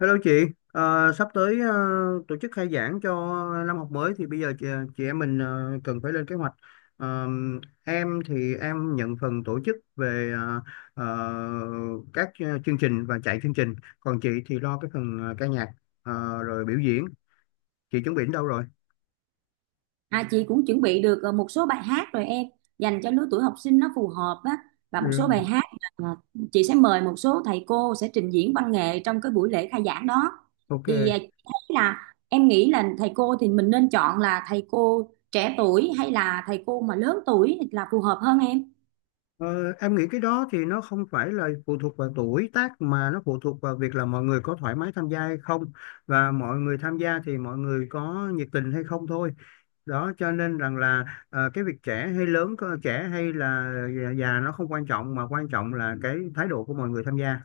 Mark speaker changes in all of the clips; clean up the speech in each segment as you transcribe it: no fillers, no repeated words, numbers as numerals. Speaker 1: Hello chị. Sắp tới tổ chức khai giảng cho năm học mới thì bây giờ chị em mình cần phải lên kế hoạch. Ờ, em thì em nhận phần tổ chức về ờ, các chương trình và chạy chương trình, còn chị thì lo cái phần ca nhạc ờ, rồi biểu diễn. Chị chuẩn bị đến đâu rồi?
Speaker 2: À, chị cũng chuẩn bị được một số bài hát rồi em, dành cho lứa tuổi học sinh nó phù hợp á, và
Speaker 1: Ừ.
Speaker 2: một số bài hát. Ờ, chị sẽ mời một số thầy cô sẽ trình diễn văn nghệ trong cái buổi lễ khai giảng đó. Thì
Speaker 1: Ok.
Speaker 2: chị thấy là em nghĩ là thầy cô thì mình nên chọn là thầy cô trẻ tuổi hay là thầy cô mà lớn tuổi là phù hợp hơn em?
Speaker 1: Ờ, em nghĩ cái đó thì nó không phải là phụ thuộc vào tuổi tác, mà nó phụ thuộc vào việc là mọi người có thoải mái tham gia hay không, và mọi người tham gia thì mọi người có nhiệt tình hay không thôi. Đó cho nên rằng là cái việc trẻ hay lớn trẻ hay là già già nó không quan trọng, mà quan trọng là cái thái độ của mọi người tham gia.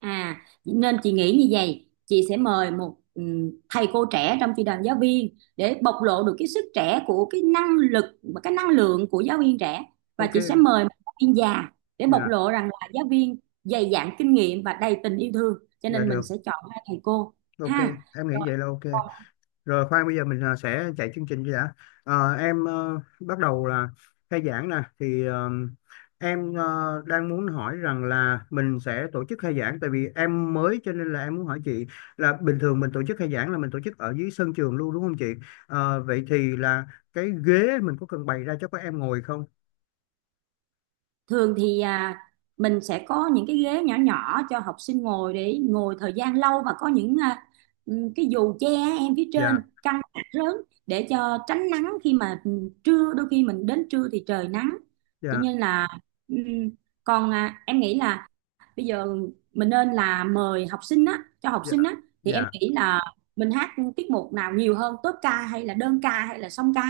Speaker 2: À, nên chị nghĩ như vậy, chị sẽ mời một thầy cô trẻ trong chị đoàn giáo viên để bộc lộ được cái sức trẻ của cái năng lực và cái năng lượng của giáo viên trẻ, và
Speaker 1: Ok.
Speaker 2: chị sẽ mời một giáo viên già để bộc
Speaker 1: Dạ,
Speaker 2: lộ rằng là giáo viên dày dặn kinh nghiệm và đầy tình yêu thương, cho
Speaker 1: dạ
Speaker 2: nên mình
Speaker 1: được.
Speaker 2: sẽ chọn hai thầy cô
Speaker 1: Ok,
Speaker 2: ha.
Speaker 1: em nghĩ vậy là ok. Rồi khoan bây giờ mình sẽ chạy chương trình đi đã. Em bắt đầu là khai giảng nè, thì em đang muốn hỏi rằng là mình sẽ tổ chức khai giảng, tại vì em mới cho nên là em muốn hỏi chị là bình thường mình tổ chức khai giảng là mình tổ chức ở dưới sân trường luôn đúng không chị? Vậy thì là cái ghế mình có cần bày ra cho các em ngồi không?
Speaker 2: Thường thì mình sẽ có những cái ghế nhỏ nhỏ cho học sinh ngồi để ngồi thời gian lâu, và có những cái dù che em phía trên
Speaker 1: Dạ.
Speaker 2: căng lớn để cho tránh nắng, khi mà trưa đôi khi mình đến trưa thì trời nắng, cho
Speaker 1: Dạ.
Speaker 2: nên là ừm, còn em nghĩ là bây giờ mình nên là mời học sinh á cho học
Speaker 1: Dạ.
Speaker 2: sinh á, thì em
Speaker 1: Dạ.
Speaker 2: nghĩ là mình hát tiết mục nào nhiều hơn, tốp ca hay là đơn ca hay là song ca?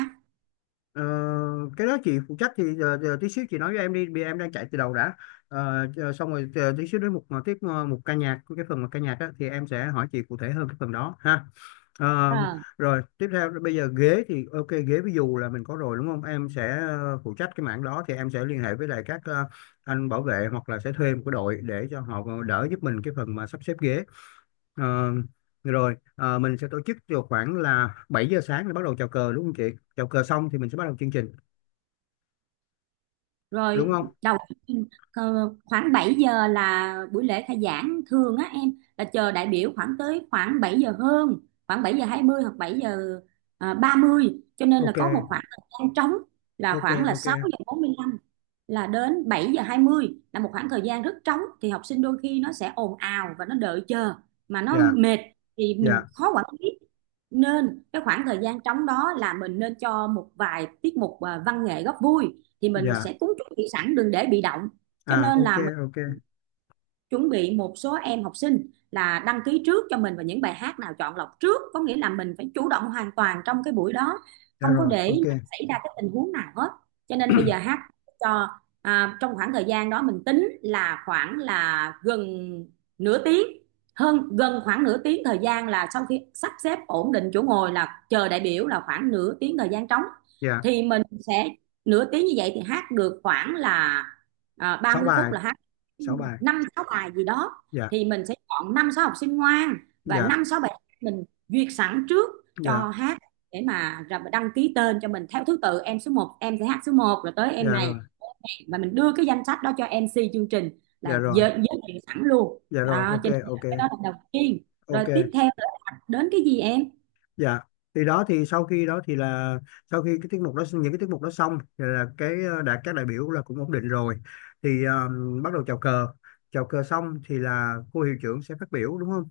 Speaker 1: Ờ, cái đó chị phụ trách thì giờ tí xíu chị nói với em đi, vì em đang chạy từ đầu đã. Xong rồi chờ tí xíu đến một tiếp một ca nhạc, cái phần một ca nhạc á, thì em sẽ hỏi chị cụ thể hơn cái phần đó ha. Ờ,
Speaker 2: Ờ.
Speaker 1: Rồi tiếp theo, bây giờ ghế thì ok, ghế ví dụ là mình có rồi đúng không, em sẽ phụ trách cái mảng đó, thì em sẽ liên hệ với lại các anh bảo vệ hoặc là sẽ thuê một cái đội để cho họ đỡ giúp mình cái phần mà sắp xếp ghế. Ờ, Rồi mình sẽ tổ chức vào khoảng là 7 giờ sáng để bắt đầu chào cờ, đúng không chị? Chào cờ xong thì mình sẽ bắt đầu chương trình,
Speaker 2: Rồi
Speaker 1: đúng không?
Speaker 2: đầu khoảng 7 giờ là buổi lễ khai giảng thường á em, là chờ đại biểu khoảng tới khoảng 7 giờ hơn, khoảng 7:20 hoặc 7 giờ ba mươi, cho nên là
Speaker 1: Ok.
Speaker 2: có một khoảng thời gian trống, là
Speaker 1: Ok.
Speaker 2: khoảng là
Speaker 1: Ok.
Speaker 2: 6:45 là đến 7:20, là một khoảng thời gian rất trống, thì học sinh đôi khi nó sẽ ồn ào và nó đợi chờ mà nó
Speaker 1: Dạ.
Speaker 2: mệt, thì
Speaker 1: Dạ.
Speaker 2: mình khó quản lý, nên cái khoảng thời gian trống đó là mình nên cho một vài tiết mục văn nghệ góp vui, thì mình
Speaker 1: Dạ.
Speaker 2: sẽ cúng chuẩn bị sẵn đừng để bị động, cho
Speaker 1: À,
Speaker 2: nên
Speaker 1: ok.
Speaker 2: là
Speaker 1: Ok.
Speaker 2: chuẩn bị một số em học sinh là đăng ký trước cho mình, và những bài hát nào chọn lọc trước, có nghĩa là mình phải chủ động hoàn toàn trong cái buổi đó,
Speaker 1: Dạ
Speaker 2: không có
Speaker 1: rồi.
Speaker 2: để
Speaker 1: Ok.
Speaker 2: xảy ra cái tình huống nào hết. Cho nên bây giờ hát cho trong khoảng thời gian đó mình tính là khoảng là gần nửa tiếng, hơn gần khoảng nửa tiếng thời gian, là sau khi sắp xếp ổn định chỗ ngồi, là chờ đại biểu là khoảng nửa tiếng thời gian trống,
Speaker 1: Dạ.
Speaker 2: thì mình sẽ nửa tiếng như vậy thì hát được khoảng là ba
Speaker 1: Sáu
Speaker 2: mươi phút
Speaker 1: bài.
Speaker 2: là hát
Speaker 1: Sáu bài.
Speaker 2: năm sáu bài gì đó,
Speaker 1: Dạ.
Speaker 2: thì mình sẽ chọn năm sáu học sinh ngoan và
Speaker 1: Dạ.
Speaker 2: năm sáu bài mình duyệt sẵn trước
Speaker 1: Dạ.
Speaker 2: cho hát, để mà đăng ký tên cho mình theo thứ tự em, số một em sẽ hát số một rồi tới
Speaker 1: Dạ
Speaker 2: em
Speaker 1: rồi.
Speaker 2: này, và mình đưa cái danh sách đó cho MC chương trình
Speaker 1: Dạ
Speaker 2: là
Speaker 1: rồi.
Speaker 2: giới thiệu sẵn luôn
Speaker 1: Dạ rồi.
Speaker 2: đó,
Speaker 1: Ok.
Speaker 2: cho nên
Speaker 1: Ok.
Speaker 2: là cái đó là đầu tiên. Rồi
Speaker 1: Ok.
Speaker 2: tiếp theo là đến cái gì em?
Speaker 1: Dạ. Thì đó thì sau khi đó thì là sau khi cái tiết mục đó, những cái tiết mục đó xong thì là cái đã các đại biểu là cũng ổn định rồi, thì bắt đầu chào cờ. Chào cờ xong thì là cô hiệu trưởng sẽ phát biểu, đúng không?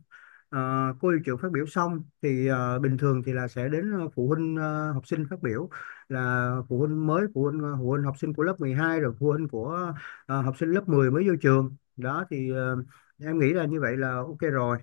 Speaker 1: Ờ, cô hiệu trưởng phát biểu xong thì bình thường thì là sẽ đến phụ huynh học sinh phát biểu, là phụ huynh mới, phụ huynh phụ huynh học sinh của lớp 12, rồi phụ huynh của học sinh lớp 10 mới vô trường đó, thì em nghĩ là như vậy là ok rồi.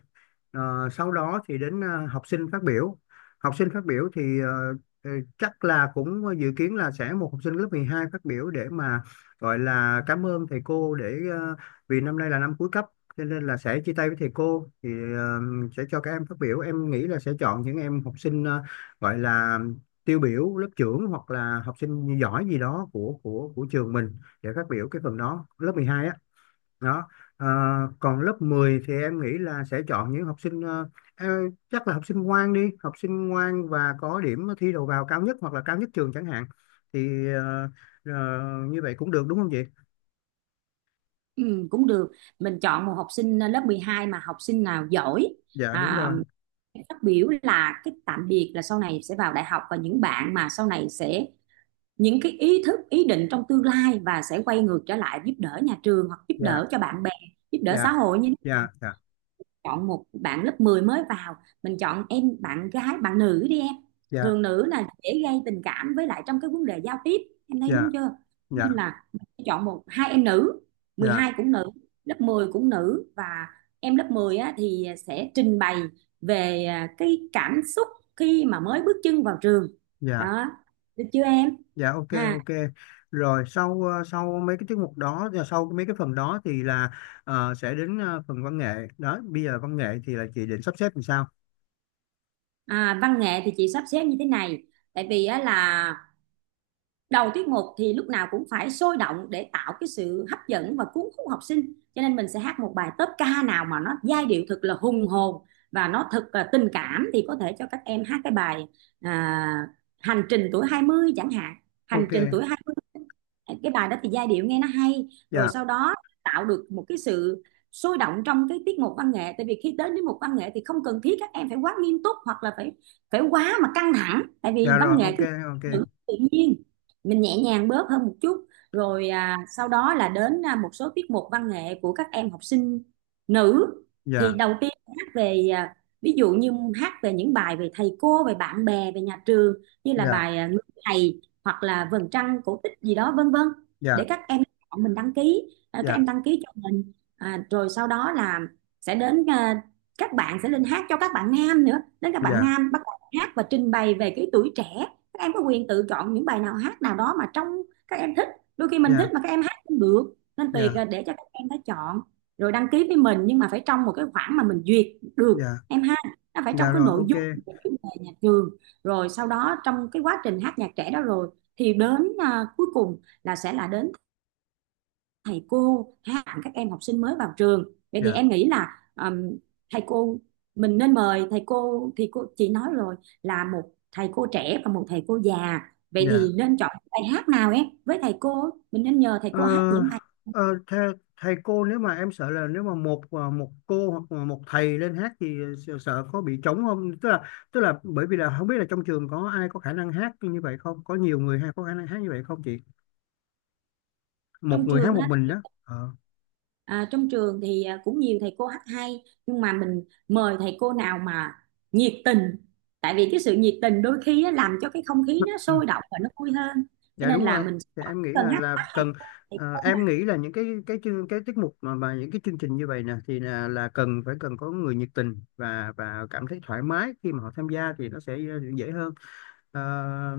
Speaker 1: Sau đó thì đến học sinh phát biểu. Học sinh phát biểu thì ờ, chắc là cũng dự kiến là sẽ một học sinh lớp 12 phát biểu để mà gọi là cảm ơn thầy cô, để vì năm nay là năm cuối cấp cho nên là sẽ chia tay với thầy cô, thì ờ, sẽ cho các em phát biểu. Em nghĩ là sẽ chọn những em học sinh gọi là tiêu biểu, lớp trưởng hoặc là học sinh giỏi gì đó của trường mình để phát biểu cái phần đó, lớp 12 á. Đó. Ờ, Còn lớp 10 thì em nghĩ là sẽ chọn những học sinh chắc là học sinh ngoan đi, học sinh ngoan và có điểm thi đầu vào cao nhất hoặc là cao nhất trường chẳng hạn, thì ờ, như vậy cũng được đúng không chị?
Speaker 2: Ừ, cũng được. Mình chọn một học sinh lớp 12 mà học sinh nào giỏi,
Speaker 1: Dạ đúng
Speaker 2: à,
Speaker 1: rồi.
Speaker 2: phát biểu là cái tạm biệt, là sau này sẽ vào đại học, và những bạn mà sau này sẽ những cái ý thức ý định trong tương lai và sẽ quay ngược trở lại giúp đỡ nhà trường, hoặc giúp
Speaker 1: Dạ.
Speaker 2: đỡ cho bạn bè, giúp đỡ xã
Speaker 1: Dạ.
Speaker 2: hội. Như
Speaker 1: Dạ. Dạ.
Speaker 2: chọn một bạn lớp 10 mới vào, mình chọn em bạn gái bạn nữ đi em,
Speaker 1: Dạ.
Speaker 2: thường nữ là dễ gây tình cảm với lại trong cái vấn đề giao tiếp, em thấy
Speaker 1: Dạ.
Speaker 2: đúng chưa? Cho
Speaker 1: Dạ.
Speaker 2: nên là mình sẽ chọn một hai em nữ, mười
Speaker 1: Dạ.
Speaker 2: hai cũng nữ, lớp 10 cũng nữ, và em lớp 10 á, thì sẽ trình bày về cái cảm xúc khi mà mới bước chân vào trường
Speaker 1: Dạ.
Speaker 2: đó, được chưa em?
Speaker 1: Dạ. Ok.
Speaker 2: Ha.
Speaker 1: Ok. Rồi sau sau mấy cái tiết mục đó và sau mấy cái phần đó thì là sẽ đến phần văn nghệ đó. Bây giờ văn nghệ thì là chị định sắp xếp làm sao?
Speaker 2: Văn nghệ thì chị sắp xếp như thế này, tại vì á, là đầu tiết mục thì lúc nào cũng phải sôi động để tạo cái sự hấp dẫn và cuốn hút học sinh, cho nên mình sẽ hát một bài tốp ca nào mà nó giai điệu thật là hùng hồn và nó thật là tình cảm, thì có thể cho các em hát cái bài à, hành trình tuổi 20 chẳng hạn. Hành
Speaker 1: Ok.
Speaker 2: trình tuổi 20, cái bài đó thì giai điệu nghe nó hay, rồi
Speaker 1: Dạ.
Speaker 2: sau đó tạo được một cái sự sôi động trong cái tiết mục văn nghệ, tại vì khi đến đến một văn nghệ thì không cần thiết các em phải quá nghiêm túc, hoặc là phải phải quá mà căng thẳng, tại vì
Speaker 1: Dạ
Speaker 2: văn
Speaker 1: rồi.
Speaker 2: nghệ
Speaker 1: Ok.
Speaker 2: cứ
Speaker 1: Ok.
Speaker 2: tự nhiên, mình nhẹ nhàng bớt hơn một chút. Rồi sau đó là đến một số tiết mục văn nghệ của các em học sinh nữ, thì
Speaker 1: Dạ.
Speaker 2: đầu tiên hát về ví dụ như hát về những bài về thầy cô, về bạn bè, về nhà trường, như là
Speaker 1: Dạ.
Speaker 2: bài người thầy, hoặc là vầng trăng cổ tích gì đó vân vân, để
Speaker 1: Dạ.
Speaker 2: các em chọn mình đăng ký, các em
Speaker 1: Dạ.
Speaker 2: đăng ký cho mình, rồi sau đó là sẽ đến các bạn sẽ lên hát cho các bạn nam nữa, đến các bạn
Speaker 1: Dạ.
Speaker 2: nam bắt đầu hát và trình bày về cái tuổi trẻ. Các em có quyền tự chọn những bài nào hát nào đó mà trong các em thích, đôi khi mình thích
Speaker 1: Dạ.
Speaker 2: mà các em hát không được nên tùy
Speaker 1: Dạ.
Speaker 2: để cho các em đã chọn rồi đăng ký với mình, nhưng mà phải trong một cái khoảng mà mình duyệt được
Speaker 1: Dạ.
Speaker 2: em ha, nó phải trong
Speaker 1: Dạ
Speaker 2: cái
Speaker 1: rồi.
Speaker 2: nội
Speaker 1: Ok.
Speaker 2: dung về chủ đề nhà trường. Rồi sau đó trong cái quá trình hát nhạc trẻ đó rồi, thì đến cuối cùng là sẽ là đến thầy cô hạ các em học sinh mới vào trường, vậy thì
Speaker 1: Dạ.
Speaker 2: em nghĩ là thầy cô, mình nên mời thầy cô thì cô chị nói rồi, là một thầy cô trẻ và một thầy cô già. Vậy
Speaker 1: Dạ.
Speaker 2: thì nên chọn bài hát nào em, với thầy cô mình nên nhờ thầy
Speaker 1: ờ,
Speaker 2: cô hát những bài
Speaker 1: ờ, thầy, Thầy cô, nếu mà em sợ là nếu mà một cô hoặc là một thầy lên hát thì sợ có bị trống không, tức là bởi vì là không biết là trong trường có ai có khả năng hát như vậy không, có nhiều người hay có khả năng hát như vậy không chị? Một
Speaker 2: trong
Speaker 1: người
Speaker 2: trường
Speaker 1: hát một
Speaker 2: á.
Speaker 1: mình đó ờ
Speaker 2: Trong trường thì cũng nhiều thầy cô hát hay, nhưng mà mình mời thầy cô nào mà nhiệt tình, tại vì cái sự nhiệt tình đôi khi á, làm cho cái không khí nó
Speaker 1: ừ.
Speaker 2: sôi động và nó vui hơn, cho
Speaker 1: Dạ
Speaker 2: nên
Speaker 1: đúng
Speaker 2: là
Speaker 1: rồi.
Speaker 2: mình
Speaker 1: Thì em nghĩ
Speaker 2: cần
Speaker 1: là
Speaker 2: hát
Speaker 1: là
Speaker 2: hát hay
Speaker 1: cần.
Speaker 2: thầy cô
Speaker 1: Em
Speaker 2: nào.
Speaker 1: nghĩ là những cái tiết mục mà những cái chương trình như vậy nè, thì là cần phải cần có người nhiệt tình và cảm thấy thoải mái khi mà họ tham gia thì nó sẽ dễ hơn. Ờ,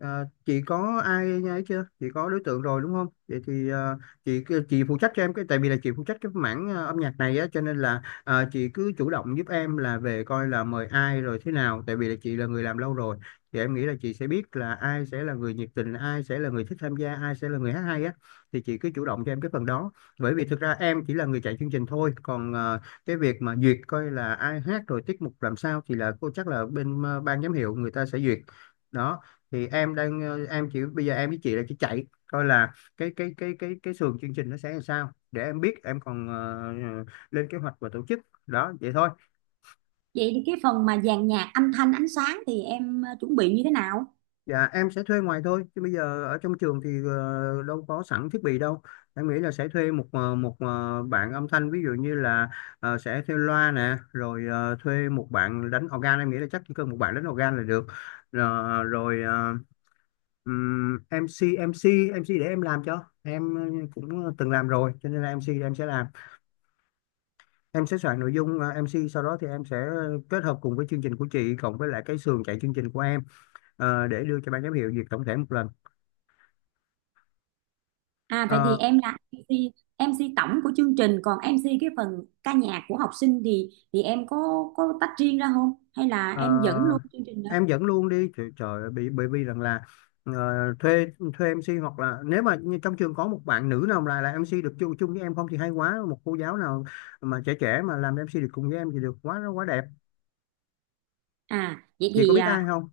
Speaker 1: ờ, chị có ai ấy chưa, chị có đối tượng rồi đúng không? Vậy thì chị phụ trách cho em cái, tại vì là chị phụ trách cái mảng âm nhạc này á, cho nên là chị cứ chủ động giúp em là về coi là mời ai rồi thế nào, tại vì là chị là người làm lâu rồi, thì em nghĩ là chị sẽ biết là ai sẽ là người nhiệt tình, ai sẽ là người thích tham gia, ai sẽ là người hát hay á, thì chị cứ chủ động cho em cái phần đó. Bởi vì thực ra em chỉ là người chạy chương trình thôi, còn cái việc mà duyệt coi là ai hát rồi tiết mục làm sao, thì là cô chắc là bên ban giám hiệu người ta sẽ duyệt đó. Thì em đang em chỉ bây giờ em với chị là chỉ chạy coi là cái sườn chương trình nó sẽ làm sao, để em biết em còn ờ, lên kế hoạch và tổ chức đó, vậy thôi.
Speaker 2: Vậy thì cái phần mà dàn nhạc, âm thanh, ánh sáng thì em chuẩn bị như thế nào?
Speaker 1: Dạ em sẽ thuê ngoài thôi, chứ bây giờ ở trong trường thì đâu có sẵn thiết bị đâu. Em nghĩ là sẽ thuê một bạn âm thanh, ví dụ như là sẽ thuê loa nè, rồi thuê một bạn đánh organ. Em nghĩ là chắc chỉ cần một bạn đánh organ là được. Rồi MC MC MC để em làm, cho em cũng từng làm rồi cho nên là MC em sẽ làm. Em sẽ soạn nội dung MC, sau đó thì em sẽ kết hợp cùng với chương trình của chị cộng với lại cái sườn chạy chương trình của em để đưa cho ban giám hiệu duyệt tổng thể một lần.
Speaker 2: À vậy thì
Speaker 1: Ờ,
Speaker 2: em là em MC tổng của chương trình, còn em MC cái phần ca nhạc của học sinh thì em có tách riêng ra không, hay là
Speaker 1: ờ,
Speaker 2: em dẫn luôn chương trình đó?
Speaker 1: em dẫn luôn đi, trời ơi, bởi vì rằng là ờ, thuê thuê MC, hoặc là nếu mà như trong trường có một bạn nữ nào là MC được chung chung với em không thì hay quá, một cô giáo nào mà trẻ trẻ mà làm MC được cùng với em thì được quá quá đẹp.
Speaker 2: À vậy
Speaker 1: Chị có
Speaker 2: thì
Speaker 1: biết ai không?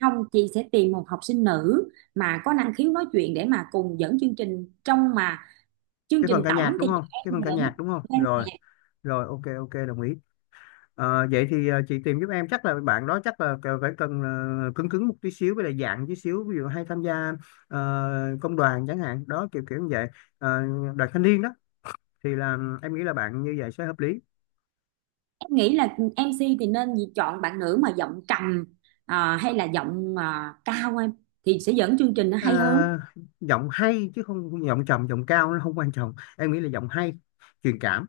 Speaker 2: không, chị sẽ tìm một học sinh nữ mà có năng khiếu nói chuyện để mà cùng dẫn chương trình, trong mà chương
Speaker 1: Cái phần
Speaker 2: trình
Speaker 1: ca
Speaker 2: tổng
Speaker 1: nhạc
Speaker 2: thì
Speaker 1: đúng không, cái phần ca nhạc đúng không?
Speaker 2: em
Speaker 1: Rồi.
Speaker 2: dẫn.
Speaker 1: Rồi. Ok. Ok. Đồng ý. Vậy thì chị tìm giúp em. Chắc là bạn đó chắc là phải cần cứng cứng một tí xíu, với lại dạng tí xíu, ví dụ hay tham gia ờ, công đoàn chẳng hạn, đó kiểu kiểu như vậy. Ờ, Đoàn thanh niên đó, thì là em nghĩ là bạn như vậy sẽ hợp lý.
Speaker 2: Em nghĩ là em MC thì nên chọn bạn nữ mà giọng trầm, hay là giọng cao em, thì sẽ dẫn chương trình nó
Speaker 1: Ờ,
Speaker 2: hay hơn.
Speaker 1: Giọng hay chứ không, giọng trầm giọng cao nó không quan trọng, em nghĩ là giọng hay, truyền cảm.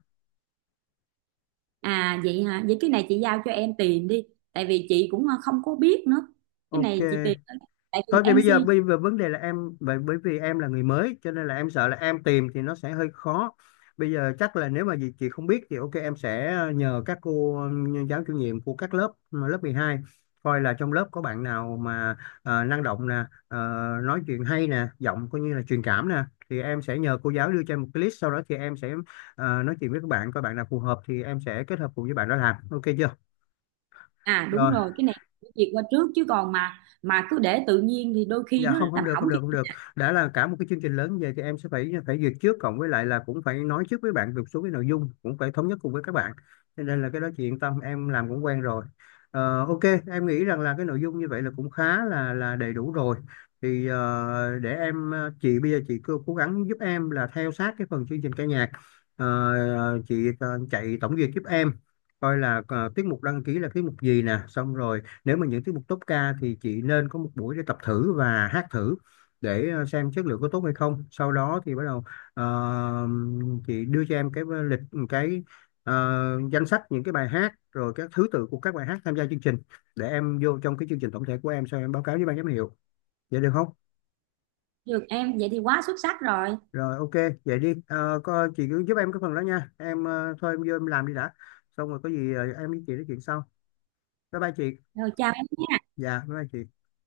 Speaker 2: À vậy hả, vậy cái này chị giao cho em tìm đi, tại vì chị cũng không có biết nữa, cái
Speaker 1: Ok.
Speaker 2: này chị tìm thôi. Tại vì
Speaker 1: Thôi thì
Speaker 2: em
Speaker 1: bây
Speaker 2: MC.
Speaker 1: giờ vấn đề là em, bởi bởi vì em là người mới cho nên là em sợ là em tìm thì nó sẽ hơi khó. Bây giờ chắc là nếu mà gì chị không biết thì ok, em sẽ nhờ các cô giáo chủ nhiệm của các lớp mà lớp 12, coi là trong lớp có bạn nào mà năng động nè, nói chuyện hay nè, giọng coi như là truyền cảm nè, thì em sẽ nhờ cô giáo đưa cho em một cái list, sau đó thì em sẽ nói chuyện với các bạn coi bạn nào phù hợp thì em sẽ kết hợp cùng với bạn đó làm. Ok chưa?
Speaker 2: À đúng
Speaker 1: Rồi.
Speaker 2: rồi, cái này chị duyệt qua trước, chứ còn mà cứ để tự nhiên thì đôi khi
Speaker 1: Dạ
Speaker 2: nó
Speaker 1: không, không
Speaker 2: làm
Speaker 1: được,
Speaker 2: hỏng
Speaker 1: không được,
Speaker 2: chương
Speaker 1: không
Speaker 2: trình.
Speaker 1: được. Đã là cả một cái chương trình lớn, vậy thì em sẽ phải phải duyệt trước, cộng với lại là cũng phải nói trước với bạn một số cái nội dung, cũng phải thống nhất cùng với các bạn, cho nên là cái đó chị yên tâm, em làm cũng quen rồi. Ok. Em nghĩ rằng là cái nội dung như vậy là cũng khá là đầy đủ rồi, thì để chị bây giờ chị cố cố gắng giúp em là theo sát cái phần chương trình ca nhạc. Ờ, chị chạy tổng duyệt giúp em, coi là tiết mục đăng ký là tiết mục gì nè, xong rồi nếu mà những tiết mục top ca thì chị nên có một buổi để tập thử và hát thử, để xem chất lượng có tốt hay không, sau đó thì bắt đầu ờ, chị đưa cho em cái lịch, cái ờ, danh sách những cái bài hát rồi các thứ tự của các bài hát tham gia chương trình, để em vô trong cái chương trình tổng thể của em, sau em báo cáo với ban giám hiệu, vậy được không?
Speaker 2: Được em, vậy thì quá xuất sắc rồi.
Speaker 1: Rồi. Ok, vậy đi. Ờ, có, chị cứ giúp em cái phần đó nha em. Ờ, Thôi em vô em làm đi đã, xong rồi có gì em với chị nói chuyện sau. Bye bye chị.
Speaker 2: Rồi, chào em nhé.
Speaker 1: Dạ bye bye chị.